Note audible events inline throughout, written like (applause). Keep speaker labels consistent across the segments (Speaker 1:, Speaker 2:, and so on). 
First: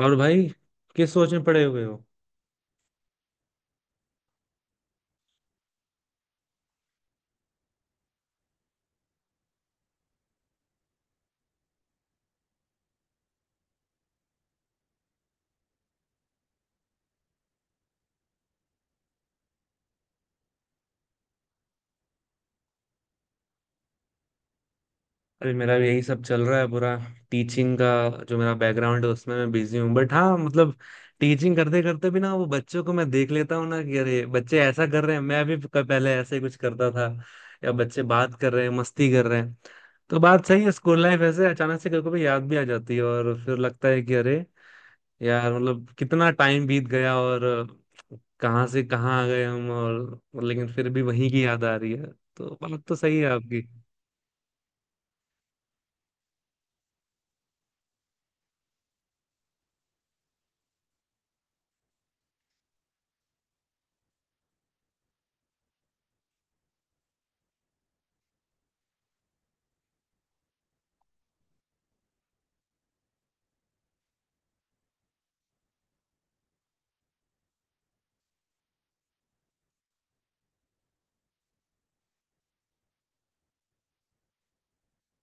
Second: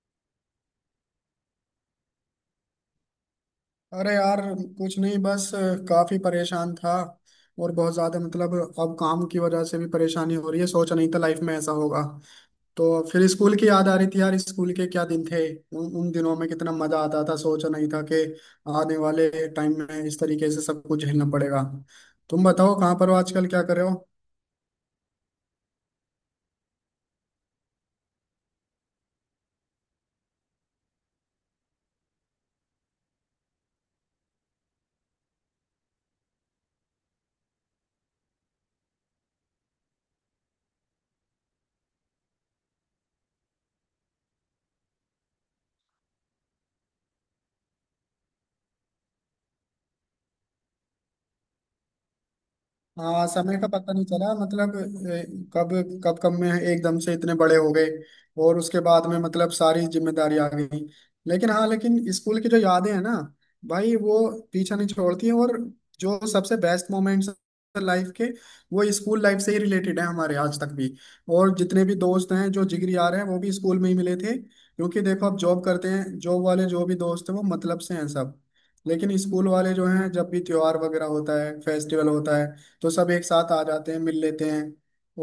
Speaker 1: और भाई किस सोच में पड़े हुए हो?
Speaker 2: अरे यार, कुछ नहीं। बस काफी परेशान था। और बहुत ज्यादा मतलब, अब काम की वजह से भी परेशानी हो रही है। सोचा नहीं था लाइफ में ऐसा होगा। तो फिर स्कूल की याद आ रही थी यार, स्कूल के क्या दिन थे। उन उन दिनों में कितना मजा आता था। सोचा नहीं था कि आने वाले टाइम में इस तरीके से सब कुछ झेलना पड़ेगा। तुम बताओ, कहाँ पर हो आजकल, क्या कर रहे हो।
Speaker 1: अरे, मेरा भी यही सब चल रहा है। पूरा टीचिंग का जो मेरा बैकग्राउंड है उसमें मैं बिजी हूँ, बट हाँ मतलब टीचिंग करते करते भी ना, वो बच्चों को मैं देख लेता हूँ ना, कि अरे बच्चे ऐसा कर रहे हैं, मैं भी पहले ऐसे ही कुछ करता था, या बच्चे बात कर रहे हैं, मस्ती कर रहे हैं। तो बात सही है, स्कूल लाइफ ऐसे अचानक से कभी कभी याद भी आ जाती है, और फिर लगता है कि अरे यार मतलब कितना टाइम बीत गया, और कहाँ से कहाँ आ गए हम, और लेकिन फिर भी वहीं की याद आ रही है, तो बात तो सही
Speaker 2: हाँ,
Speaker 1: है
Speaker 2: समय
Speaker 1: आपकी।
Speaker 2: का पता नहीं चला। मतलब कब कब कब में एकदम से इतने बड़े हो गए। और उसके बाद में मतलब सारी जिम्मेदारी आ गई। लेकिन हाँ, लेकिन स्कूल की जो यादें हैं ना भाई, वो पीछा नहीं छोड़ती हैं। और जो सबसे बेस्ट मोमेंट्स लाइफ के, वो स्कूल लाइफ से ही रिलेटेड है हमारे आज तक भी। और जितने भी दोस्त हैं, जो जिगरी यार हैं, वो भी स्कूल में ही मिले थे। क्योंकि देखो, अब जॉब करते हैं, जॉब वाले जो भी दोस्त हैं वो मतलब से हैं सब। लेकिन स्कूल वाले जो हैं, जब भी त्योहार वगैरह होता है, फेस्टिवल होता है, तो सब एक साथ आ जाते हैं, मिल लेते हैं।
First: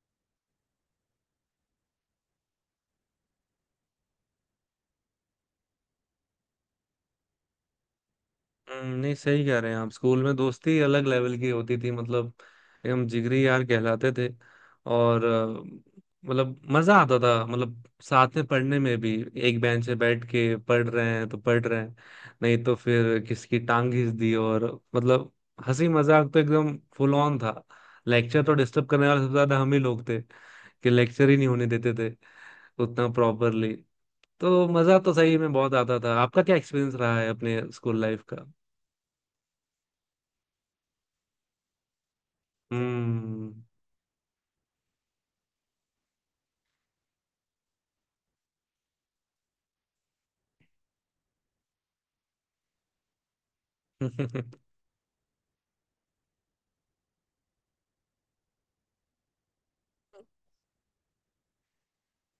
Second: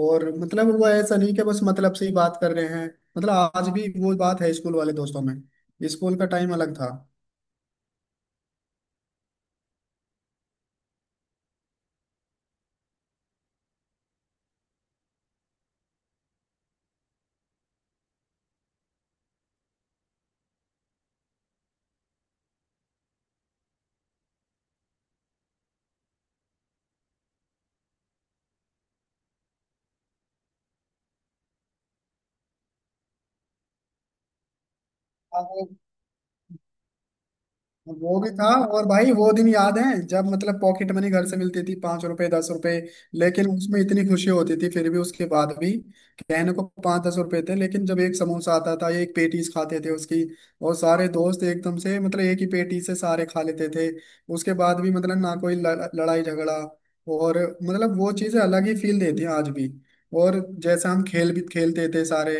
Speaker 2: और मतलब वो ऐसा नहीं कि बस मतलब से ही बात कर रहे हैं। मतलब आज भी वो बात है स्कूल वाले दोस्तों में। स्कूल का टाइम अलग था।
Speaker 1: नहीं सही कह रहे हैं आप, स्कूल में दोस्ती अलग लेवल की होती थी, मतलब एकदम जिगरी यार कहलाते थे। और मतलब मजा आता था मतलब, साथ में पढ़ने में भी एक बेंच पे बैठ के पढ़ रहे हैं तो पढ़ रहे हैं, नहीं तो फिर किसकी टांग घिस दी, और मतलब हंसी मजाक तो एकदम फुल ऑन था। लेक्चर तो डिस्टर्ब करने वाले सबसे ज्यादा हम ही लोग थे, कि लेक्चर ही नहीं होने देते थे उतना प्रॉपरली। तो मजा तो सही में
Speaker 2: हाँ,
Speaker 1: बहुत आता था। आपका क्या एक्सपीरियंस रहा है अपने स्कूल
Speaker 2: वो
Speaker 1: लाइफ
Speaker 2: भी
Speaker 1: का?
Speaker 2: था। और भाई वो दिन याद है जब मतलब पॉकेट मनी घर से मिलती थी, 5 रुपए, 10 रुपए। लेकिन
Speaker 1: हम्म।
Speaker 2: उसमें इतनी खुशी होती थी। फिर भी, उसके बाद भी कहने को 5-10 रुपए थे, लेकिन जब एक समोसा आता था, एक पेटीज खाते थे उसकी, और सारे दोस्त एकदम से मतलब एक ही पेटी से सारे खा लेते थे।
Speaker 1: (laughs)
Speaker 2: उसके बाद भी मतलब ना कोई लड़ाई झगड़ा। और मतलब वो चीजें अलग ही फील देती हैं आज भी। और जैसा हम खेल भी खेलते थे सारे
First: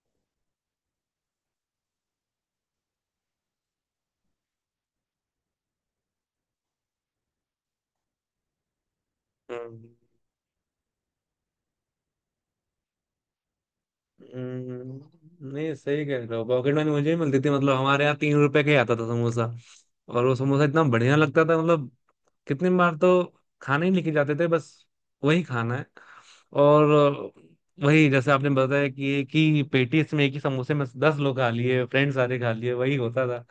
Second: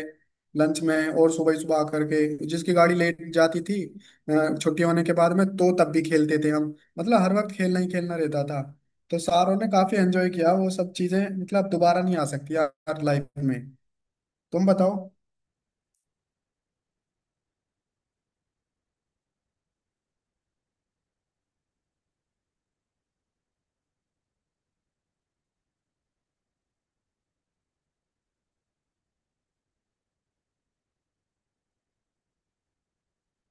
Speaker 2: लंच में, और सुबह सुबह आकर के जिसकी गाड़ी लेट जाती थी, छुट्टी होने के बाद में तो तब भी खेलते थे हम। मतलब हर वक्त खेलना ही खेलना रहता था। तो सारों ने
Speaker 1: हम्म।
Speaker 2: काफी एंजॉय किया। वो सब चीजें मतलब दोबारा नहीं आ सकती यार लाइफ में। तुम बताओ।
Speaker 1: नहीं सही कह रहे हो, पॉकेट मनी मुझे भी मिलती थी। मतलब हमारे यहाँ तीन रुपए का ही आता था समोसा, और वो समोसा इतना बढ़िया लगता था मतलब, कितनी बार तो खाने ही लेके जाते थे बस, वही खाना है। और वही जैसे आपने बताया कि एक ही पेटी इसमें, एक ही समोसे में दस लोग खा लिए, फ्रेंड्स सारे खा लिए, वही होता था।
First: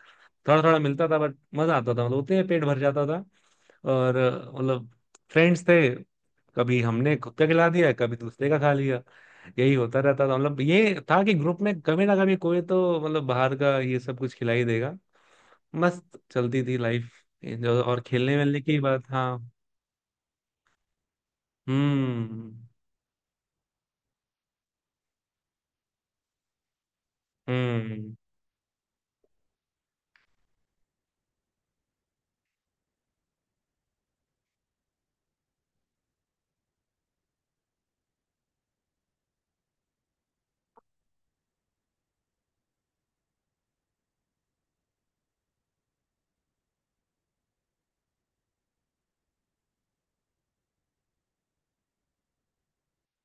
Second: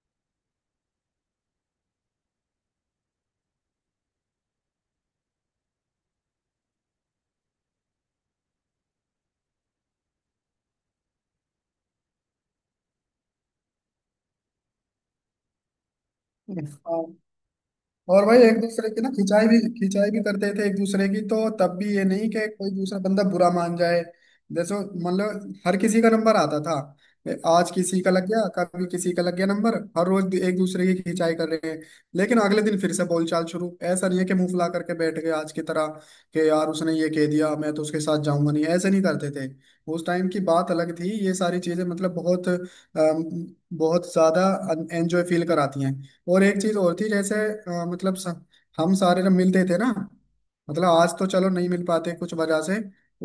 Speaker 1: थोड़ा थोड़ा मिलता था बट मजा आता था, मतलब उतने में पेट भर जाता था। और मतलब फ्रेंड्स थे, कभी हमने खुद का खिला दिया कभी दूसरे का खा लिया, यही होता रहता था। मतलब ये था कि ग्रुप में कभी ना कभी कोई तो मतलब बाहर का ये सब कुछ खिलाई देगा। मस्त
Speaker 2: (laughs)
Speaker 1: चलती थी
Speaker 2: हाँ।
Speaker 1: लाइफ। और
Speaker 2: और
Speaker 1: खेलने
Speaker 2: भाई
Speaker 1: वेलने
Speaker 2: एक
Speaker 1: की
Speaker 2: दूसरे की ना
Speaker 1: बात, हाँ।
Speaker 2: खिंचाई भी, खिंचाई भी करते थे एक दूसरे की। तो तब भी ये नहीं कि
Speaker 1: हम्म।
Speaker 2: कोई दूसरा बंदा बुरा मान जाए। जैसे मतलब हर किसी का नंबर आता था। आज किसी का
Speaker 1: हम्म।
Speaker 2: लग गया, कभी किसी का लग गया नंबर, हर रोज एक दूसरे की खिंचाई कर रहे हैं। लेकिन अगले दिन फिर से बोलचाल शुरू। ऐसा नहीं है कि मुंह फुला करके बैठ गए आज की तरह, कि यार उसने ये कह दिया, मैं तो उसके साथ जाऊंगा नहीं। ऐसे नहीं करते थे। उस टाइम की बात अलग थी। ये सारी चीजें मतलब बहुत बहुत ज्यादा एंजॉय फील कराती हैं। और एक चीज और थी, जैसे मतलब हम सारे जब मिलते थे ना, मतलब आज तो चलो नहीं मिल पाते कुछ वजह से,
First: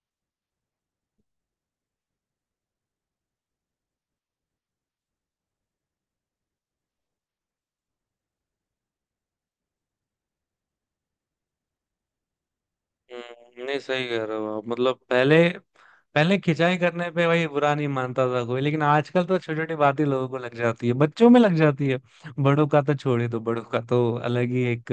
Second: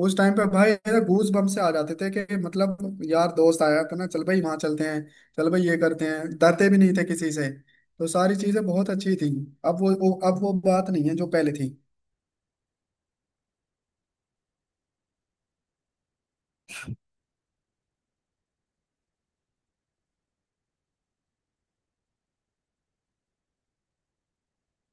Speaker 2: उस टाइम पे भाई गूज बम से आ जाते थे कि मतलब यार दोस्त आया तो ना, चल भाई वहां चलते हैं, चल भाई ये करते हैं। डरते भी नहीं थे किसी से। तो सारी चीजें बहुत अच्छी थी। अब वो बात नहीं है जो पहले थी।
Speaker 1: नहीं सही कह रहे हो आप, मतलब पहले पहले खिंचाई करने पे भाई बुरा नहीं मानता था कोई, लेकिन आजकल तो छोटी छोटी बात ही लोगों को लग जाती है, बच्चों में लग जाती है, बड़ों का तो छोड़ ही दो। बड़ों का तो अलग ही एक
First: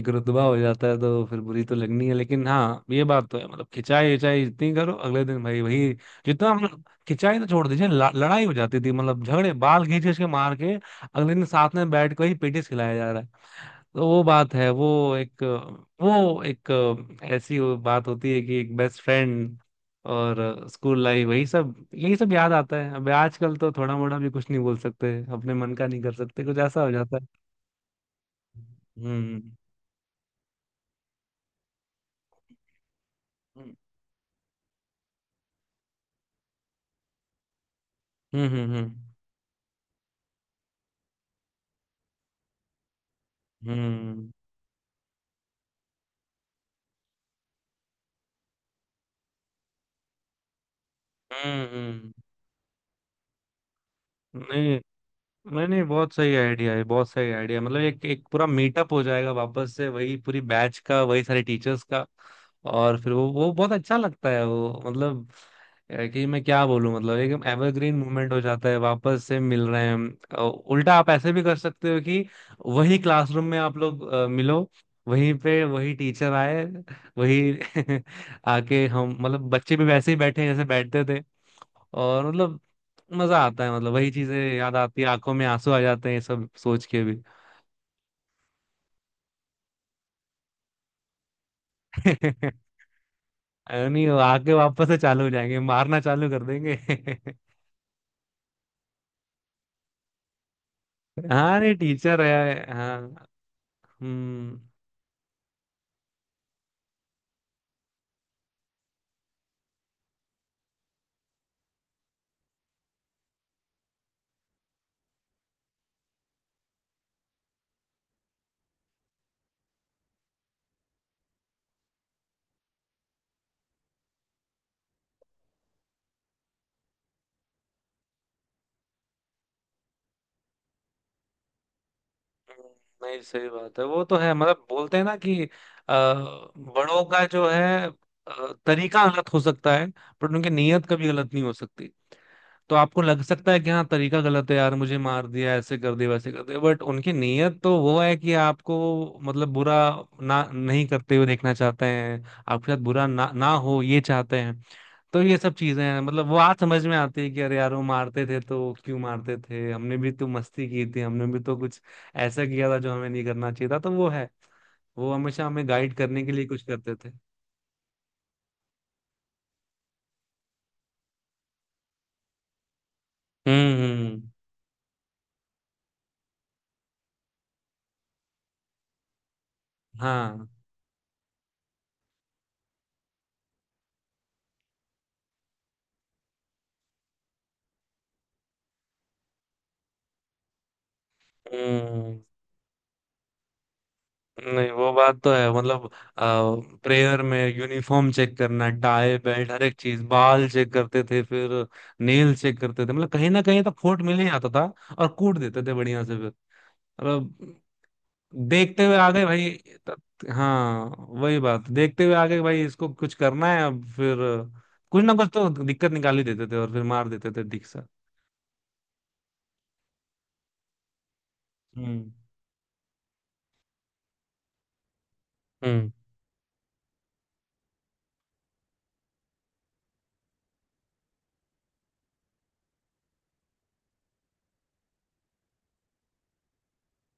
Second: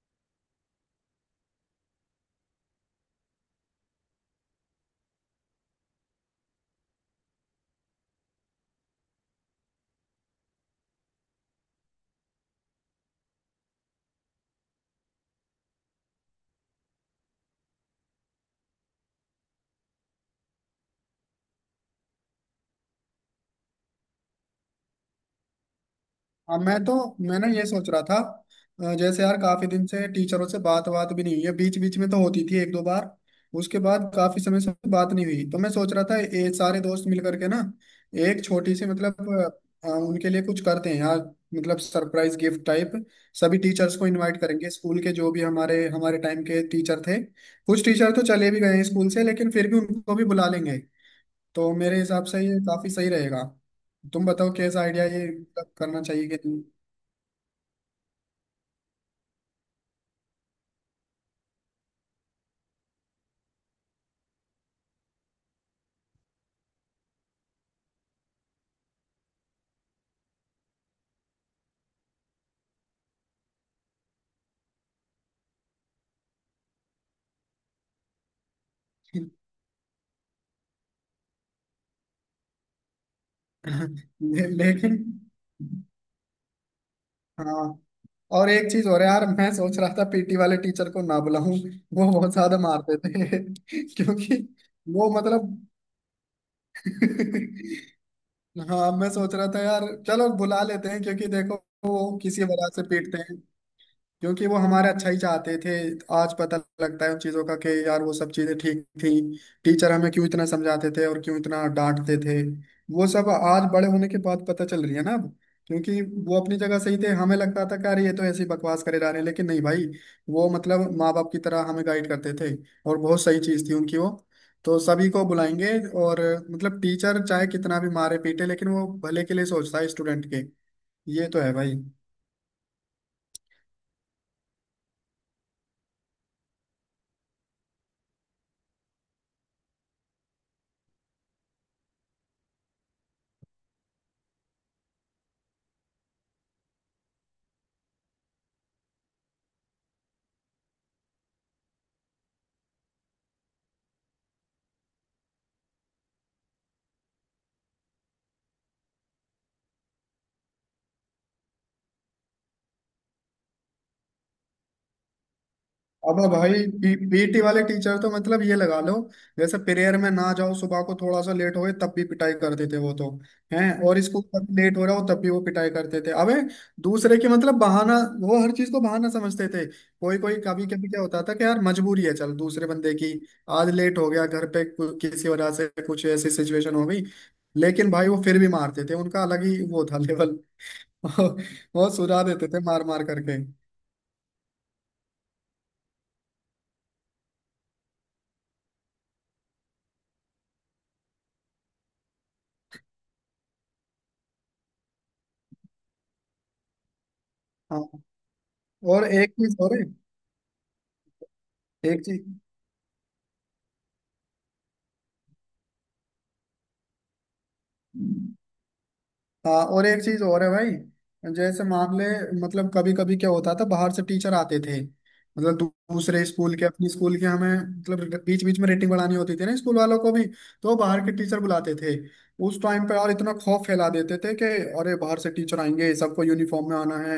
Speaker 1: एक रुतबा हो जाता है, तो फिर बुरी तो लगनी है। लेकिन हाँ ये बात तो है मतलब खिंचाई विंचाई जितनी करो, अगले दिन भाई वही। जितना हम खिंचाई तो छोड़ दीजिए, लड़ाई हो जाती थी, मतलब झगड़े, बाल खींच खींच के मार के अगले दिन साथ में बैठ के ही पेटिस खिलाया जा रहा है। तो वो बात है, एक वो एक ऐसी वो बात होती है कि एक बेस्ट फ्रेंड। और स्कूल लाइफ वही सब, यही सब याद आता है। अब आजकल तो थोड़ा मोड़ा भी कुछ नहीं बोल सकते, अपने मन का नहीं कर सकते, कुछ
Speaker 2: हाँ। मैं
Speaker 1: ऐसा हो
Speaker 2: तो
Speaker 1: जाता है।
Speaker 2: मैं ना ये सोच रहा था, जैसे यार
Speaker 1: हम्म।
Speaker 2: काफी दिन से टीचरों से बात बात भी नहीं हुई है। बीच बीच में तो होती थी एक दो बार।
Speaker 1: हम्म।
Speaker 2: उसके बाद काफी समय से बात नहीं हुई। तो मैं सोच रहा था, ये सारे दोस्त मिल करके ना एक
Speaker 1: हम्म।
Speaker 2: छोटी
Speaker 1: हम्म।
Speaker 2: सी मतलब उनके लिए कुछ करते हैं यार। मतलब सरप्राइज गिफ्ट टाइप। सभी टीचर्स को
Speaker 1: हम्म।
Speaker 2: इनवाइट करेंगे स्कूल के, जो भी हमारे हमारे टाइम के टीचर थे। कुछ टीचर तो चले भी गए हैं स्कूल से, लेकिन फिर भी उनको भी बुला लेंगे।
Speaker 1: हम्म।
Speaker 2: तो मेरे हिसाब से ये काफी सही रहेगा। तुम बताओ,
Speaker 1: नहीं।
Speaker 2: कैसा आइडिया, ये
Speaker 1: नहीं
Speaker 2: मतलब
Speaker 1: नहीं
Speaker 2: करना
Speaker 1: बहुत
Speaker 2: चाहिए
Speaker 1: सही
Speaker 2: कि नहीं।
Speaker 1: आइडिया है, बहुत सही आइडिया। मतलब एक एक पूरा मीटअप हो जाएगा वापस से, वही पूरी बैच का, वही सारे टीचर्स का। और फिर वो बहुत अच्छा लगता है वो मतलब, कि मैं क्या बोलूं, मतलब एकदम एवरग्रीन मूवमेंट हो जाता है, वापस से मिल रहे हैं हम। उल्टा आप ऐसे भी कर सकते हो कि वही क्लासरूम में आप लोग मिलो, वहीं पे वही टीचर आए, वही (laughs) आके हम
Speaker 2: (laughs) ले,
Speaker 1: मतलब बच्चे भी वैसे ही बैठे हैं जैसे बैठते थे। और मतलब मजा आता है, मतलब वही चीजें याद
Speaker 2: लेकिन
Speaker 1: आती है, आंखों में आंसू आ जाते हैं ये सब सोच के भी।
Speaker 2: हाँ। और एक चीज और है यार, मैं सोच रहा था पीटी वाले टीचर को ना बुलाऊं। वो बहुत ज्यादा
Speaker 1: (laughs)
Speaker 2: मारते थे।
Speaker 1: अरे
Speaker 2: (laughs)
Speaker 1: नहीं, वो
Speaker 2: क्योंकि
Speaker 1: आके वापस से
Speaker 2: वो
Speaker 1: चालू हो
Speaker 2: मतलब।
Speaker 1: जाएंगे, मारना चालू कर देंगे। (laughs)
Speaker 2: (laughs) हाँ, मैं सोच रहा था यार चलो बुला लेते हैं। क्योंकि देखो,
Speaker 1: हाँ नहीं,
Speaker 2: वो
Speaker 1: टीचर
Speaker 2: किसी वजह
Speaker 1: है,
Speaker 2: से पीटते
Speaker 1: हाँ।
Speaker 2: हैं, क्योंकि वो
Speaker 1: हम्म,
Speaker 2: हमारा अच्छा ही चाहते थे। आज पता लगता है उन चीजों का कि यार वो सब चीजें ठीक थी। टीचर हमें क्यों इतना समझाते थे और क्यों इतना डांटते थे, वो सब आज बड़े होने के बाद पता चल रही है ना अब। क्योंकि वो अपनी जगह सही थे। हमें लगता था कि अरे, ये तो ऐसी बकवास करे जा रहे हैं, लेकिन नहीं भाई। वो मतलब माँ बाप की तरह हमें गाइड करते थे। और बहुत सही चीज थी उनकी वो। तो सभी को बुलाएंगे। और मतलब टीचर चाहे कितना भी मारे पीटे, लेकिन वो भले के लिए सोचता है स्टूडेंट के। ये तो है भाई।
Speaker 1: नहीं सही बात है, वो तो है मतलब। बोलते हैं ना कि बड़ों का जो है तरीका गलत हो सकता है, पर उनकी नीयत कभी गलत नहीं हो सकती। तो आपको लग सकता है कि हाँ तरीका गलत है यार, मुझे मार दिया, ऐसे कर दिया, वैसे कर दिया, बट उनकी नीयत तो वो है कि आपको मतलब बुरा ना नहीं करते हुए देखना चाहते हैं, आपके साथ बुरा ना ना हो ये चाहते हैं। तो ये सब चीजें हैं मतलब वो आज समझ में आती है कि अरे यार वो मारते थे तो क्यों मारते थे, हमने भी तो मस्ती की थी, हमने भी तो कुछ ऐसा किया था जो हमें नहीं करना चाहिए था। तो वो है, वो हमेशा हमें गाइड
Speaker 2: अब
Speaker 1: करने के लिए
Speaker 2: भाई
Speaker 1: कुछ करते थे।
Speaker 2: पीटी वाले टीचर तो मतलब ये लगा लो, जैसे प्रेयर में ना जाओ, सुबह को थोड़ा सा लेट हो गए, तब भी पिटाई करते थे वो तो। हैं।
Speaker 1: हम्म।
Speaker 2: और स्कूल तक लेट हो रहा हो तब भी वो पिटाई करते थे। अबे दूसरे के मतलब बहाना, वो हर चीज को बहाना समझते थे। कोई कोई
Speaker 1: हाँ।
Speaker 2: कभी कभी क्या होता था कि यार मजबूरी है चल, दूसरे बंदे की आज लेट हो गया, घर पे किसी वजह से कुछ ऐसी सिचुएशन हो गई। लेकिन भाई वो फिर भी मारते थे। उनका अलग ही वो था लेवल। (laughs) वो
Speaker 1: हम्म,
Speaker 2: सुझा देते थे मार मार करके।
Speaker 1: नहीं वो बात तो है। मतलब प्रेयर में यूनिफॉर्म चेक करना, टाई बेल्ट हर एक चीज, बाल चेक करते थे, फिर नेल चेक करते थे। मतलब कहीं ना कहीं तो खोट मिल ही जाता था, और कूट देते थे बढ़िया से फिर, मतलब
Speaker 2: हाँ
Speaker 1: देखते हुए
Speaker 2: और
Speaker 1: आ गए
Speaker 2: एक
Speaker 1: भाई।
Speaker 2: चीज और है।
Speaker 1: त- हाँ, वही बात,
Speaker 2: एक
Speaker 1: देखते हुए
Speaker 2: चीज
Speaker 1: आ गए भाई, इसको कुछ करना है अब फिर। कुछ ना कुछ तो दिक्कत निकाल ही देते थे और फिर मार देते थे ठीक से।
Speaker 2: हाँ और एक चीज और है भाई, जैसे मान ले,
Speaker 1: हम्म।
Speaker 2: मतलब कभी कभी क्या होता था बाहर से टीचर आते थे। मतलब
Speaker 1: हम्म।
Speaker 2: दूसरे स्कूल के, अपने स्कूल के, हमें मतलब, बीच बीच में रेटिंग बढ़ानी होती थी ना स्कूल वालों को भी। तो बाहर के टीचर बुलाते थे उस टाइम पे, और इतना खौफ फैला देते थे कि अरे बाहर से टीचर आएंगे, सबको यूनिफॉर्म में आना है,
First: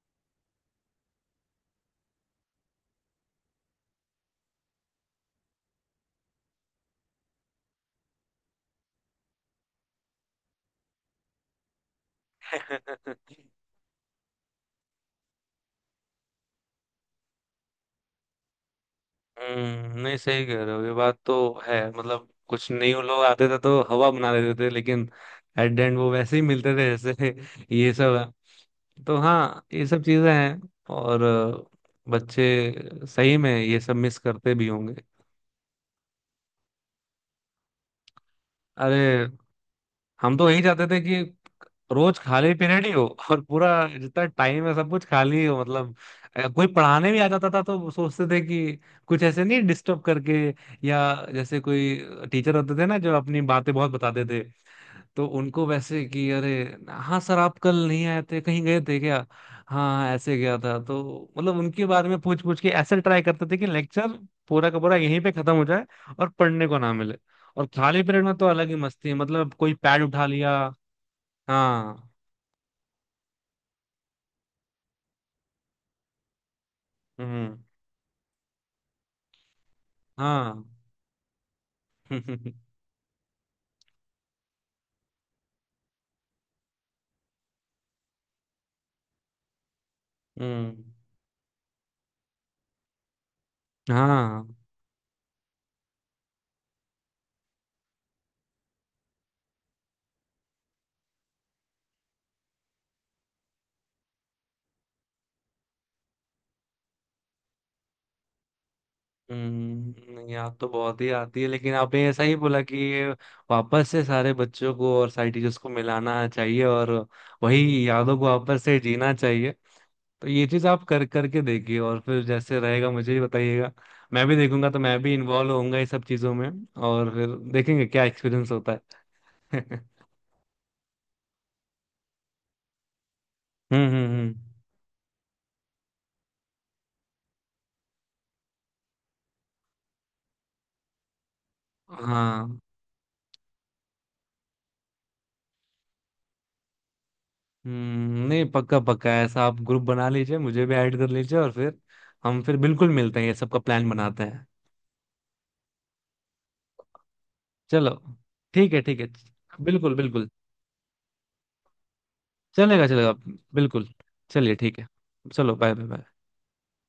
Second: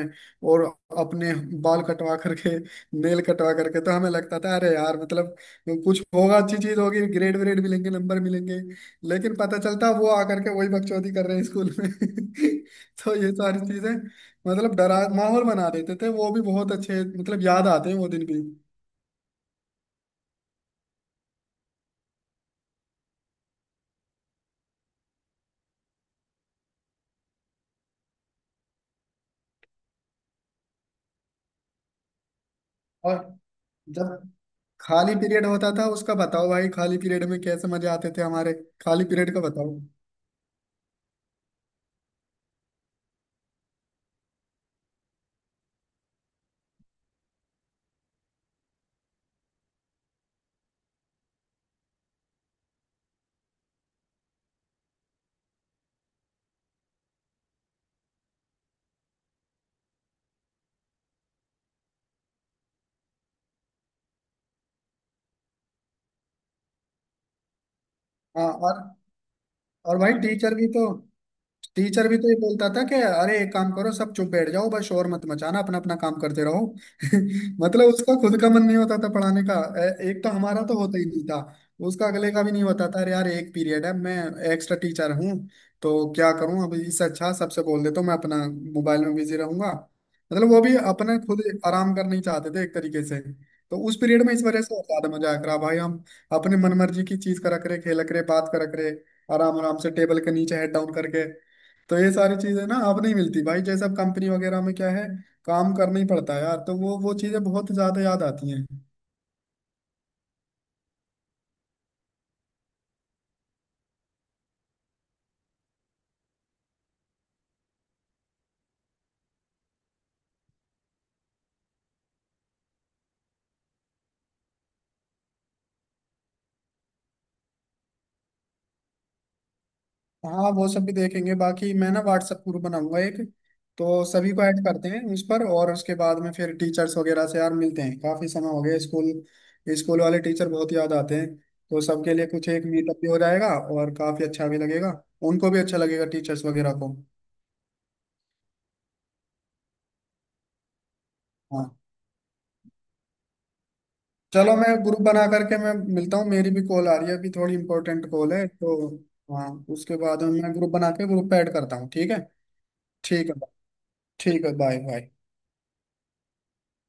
Speaker 2: और अपने बाल कटवा करके, नेल कटवा करके। तो हमें लगता था अरे यार मतलब कुछ होगा, अच्छी चीज होगी, ग्रेड व्रेड मिलेंगे, नंबर मिलेंगे। लेकिन पता चलता वो आकर के वही बकचोदी कर रहे हैं स्कूल में। (laughs) तो ये सारी चीजें मतलब डरा माहौल बना देते थे वो भी, बहुत अच्छे मतलब याद आते हैं वो दिन भी।
Speaker 1: हम्म, नहीं सही कह रहे हो, ये बात तो है। मतलब कुछ न्यू लोग आते थे तो हवा बना देते थे, लेकिन एट द एंड वो वैसे ही मिलते थे जैसे (laughs) ये सब है। तो हाँ ये सब चीजें हैं। और बच्चे
Speaker 2: और
Speaker 1: सही में ये सब मिस
Speaker 2: जब
Speaker 1: करते भी होंगे।
Speaker 2: खाली पीरियड होता था, उसका बताओ भाई खाली पीरियड में कैसे मजे आते थे हमारे।
Speaker 1: अरे
Speaker 2: खाली पीरियड का बताओ।
Speaker 1: हम तो यही चाहते थे कि रोज खाली पीरियड ही हो, और पूरा जितना टाइम है सब कुछ खाली ही हो। मतलब कोई पढ़ाने भी आ जाता था तो सोचते थे कि कुछ ऐसे नहीं डिस्टर्ब करके, या जैसे कोई टीचर होते थे ना जो अपनी बातें बहुत बताते थे, तो उनको वैसे कि अरे हाँ सर, आप कल नहीं आए थे, कहीं गए थे क्या, हाँ ऐसे गया था, तो मतलब उनके बारे में पूछ पूछ के ऐसे ट्राई करते थे कि लेक्चर पूरा का पूरा यहीं पे खत्म हो जाए और पढ़ने को ना मिले। और खाली पीरियड में तो
Speaker 2: हाँ
Speaker 1: अलग ही
Speaker 2: और
Speaker 1: मस्ती है, मतलब कोई
Speaker 2: और
Speaker 1: पैड
Speaker 2: भाई
Speaker 1: उठा लिया।
Speaker 2: टीचर भी तो टीचर
Speaker 1: हाँ।
Speaker 2: भी तो ये बोलता था कि अरे एक काम करो, सब चुप बैठ जाओ, बस शोर मत मचाना, अपना अपना काम करते रहो।
Speaker 1: हम्म।
Speaker 2: (laughs) मतलब उसका खुद का मन नहीं होता था पढ़ाने का। एक तो हमारा
Speaker 1: हाँ।
Speaker 2: तो होता ही नहीं था, उसका अगले
Speaker 1: (laughs)
Speaker 2: का भी नहीं होता था। अरे यार एक पीरियड है, मैं एक्स्ट्रा टीचर हूँ, तो क्या करूँ, अब इससे अच्छा सबसे बोल देता हूँ, मैं अपना मोबाइल में बिजी रहूंगा। मतलब वो भी
Speaker 1: हम्म।
Speaker 2: अपना खुद आराम करना ही चाहते थे एक तरीके से। तो उस पीरियड में इस
Speaker 1: हाँ।
Speaker 2: वजह से और ज्यादा मजा आया करा भाई हम अपने मनमर्जी की चीज करा करे, खेला करे, बात करा करे, आराम आराम से टेबल के नीचे हेड डाउन करके। तो ये सारी चीजें ना अब नहीं मिलती भाई। जैसे अब कंपनी वगैरह में क्या है, काम करना ही पड़ता है यार। तो वो चीजें बहुत ज्यादा याद आती हैं।
Speaker 1: हम्म, याद तो बहुत ही आती है, लेकिन आपने ऐसा ही बोला कि ये वापस से सारे बच्चों को और सारे टीचर्स को मिलाना चाहिए, और वही यादों को वापस से जीना चाहिए, तो ये चीज आप कर करके देखिए और फिर जैसे रहेगा मुझे भी बताइएगा, मैं भी देखूंगा, तो मैं भी इन्वॉल्व होऊंगा ये सब चीजों में, और फिर देखेंगे क्या एक्सपीरियंस होता है। (laughs)
Speaker 2: हाँ, वो सब भी देखेंगे। बाकी मैं ना व्हाट्सएप ग्रुप बनाऊंगा एक,
Speaker 1: हम्म।
Speaker 2: तो
Speaker 1: हम्म।
Speaker 2: सभी
Speaker 1: हम्म।
Speaker 2: को ऐड करते हैं उस पर। और उसके बाद में फिर टीचर्स वगैरह से यार मिलते हैं, काफी समय हो गया, स्कूल स्कूल वाले टीचर बहुत याद आते हैं। तो सबके लिए कुछ
Speaker 1: हाँ।
Speaker 2: एक मीटअप भी हो जाएगा, और काफी अच्छा भी लगेगा। उनको भी अच्छा लगेगा टीचर्स वगैरह को।
Speaker 1: हम्म, नहीं पक्का, पक्का ऐसा आप ग्रुप बना लीजिए, मुझे भी ऐड कर लीजिए, और
Speaker 2: हाँ।
Speaker 1: फिर हम फिर बिल्कुल मिलते हैं, ये सब का प्लान बनाते हैं।
Speaker 2: चलो मैं ग्रुप बना करके मैं मिलता हूँ, मेरी भी कॉल आ रही है अभी, थोड़ी
Speaker 1: चलो
Speaker 2: इंपॉर्टेंट कॉल है।
Speaker 1: ठीक है,
Speaker 2: तो
Speaker 1: ठीक है।
Speaker 2: हाँ,
Speaker 1: बिल्कुल,
Speaker 2: उसके बाद
Speaker 1: बिल्कुल।
Speaker 2: में मैं ग्रुप बना के ग्रुप पे ऐड करता हूँ। ठीक है।
Speaker 1: चलेगा चलेगा।
Speaker 2: ठीक है,
Speaker 1: बिल्कुल।
Speaker 2: ठीक है।
Speaker 1: चलिए
Speaker 2: बाय
Speaker 1: ठीक है,
Speaker 2: बाय।
Speaker 1: चलो बाय बाय बाय।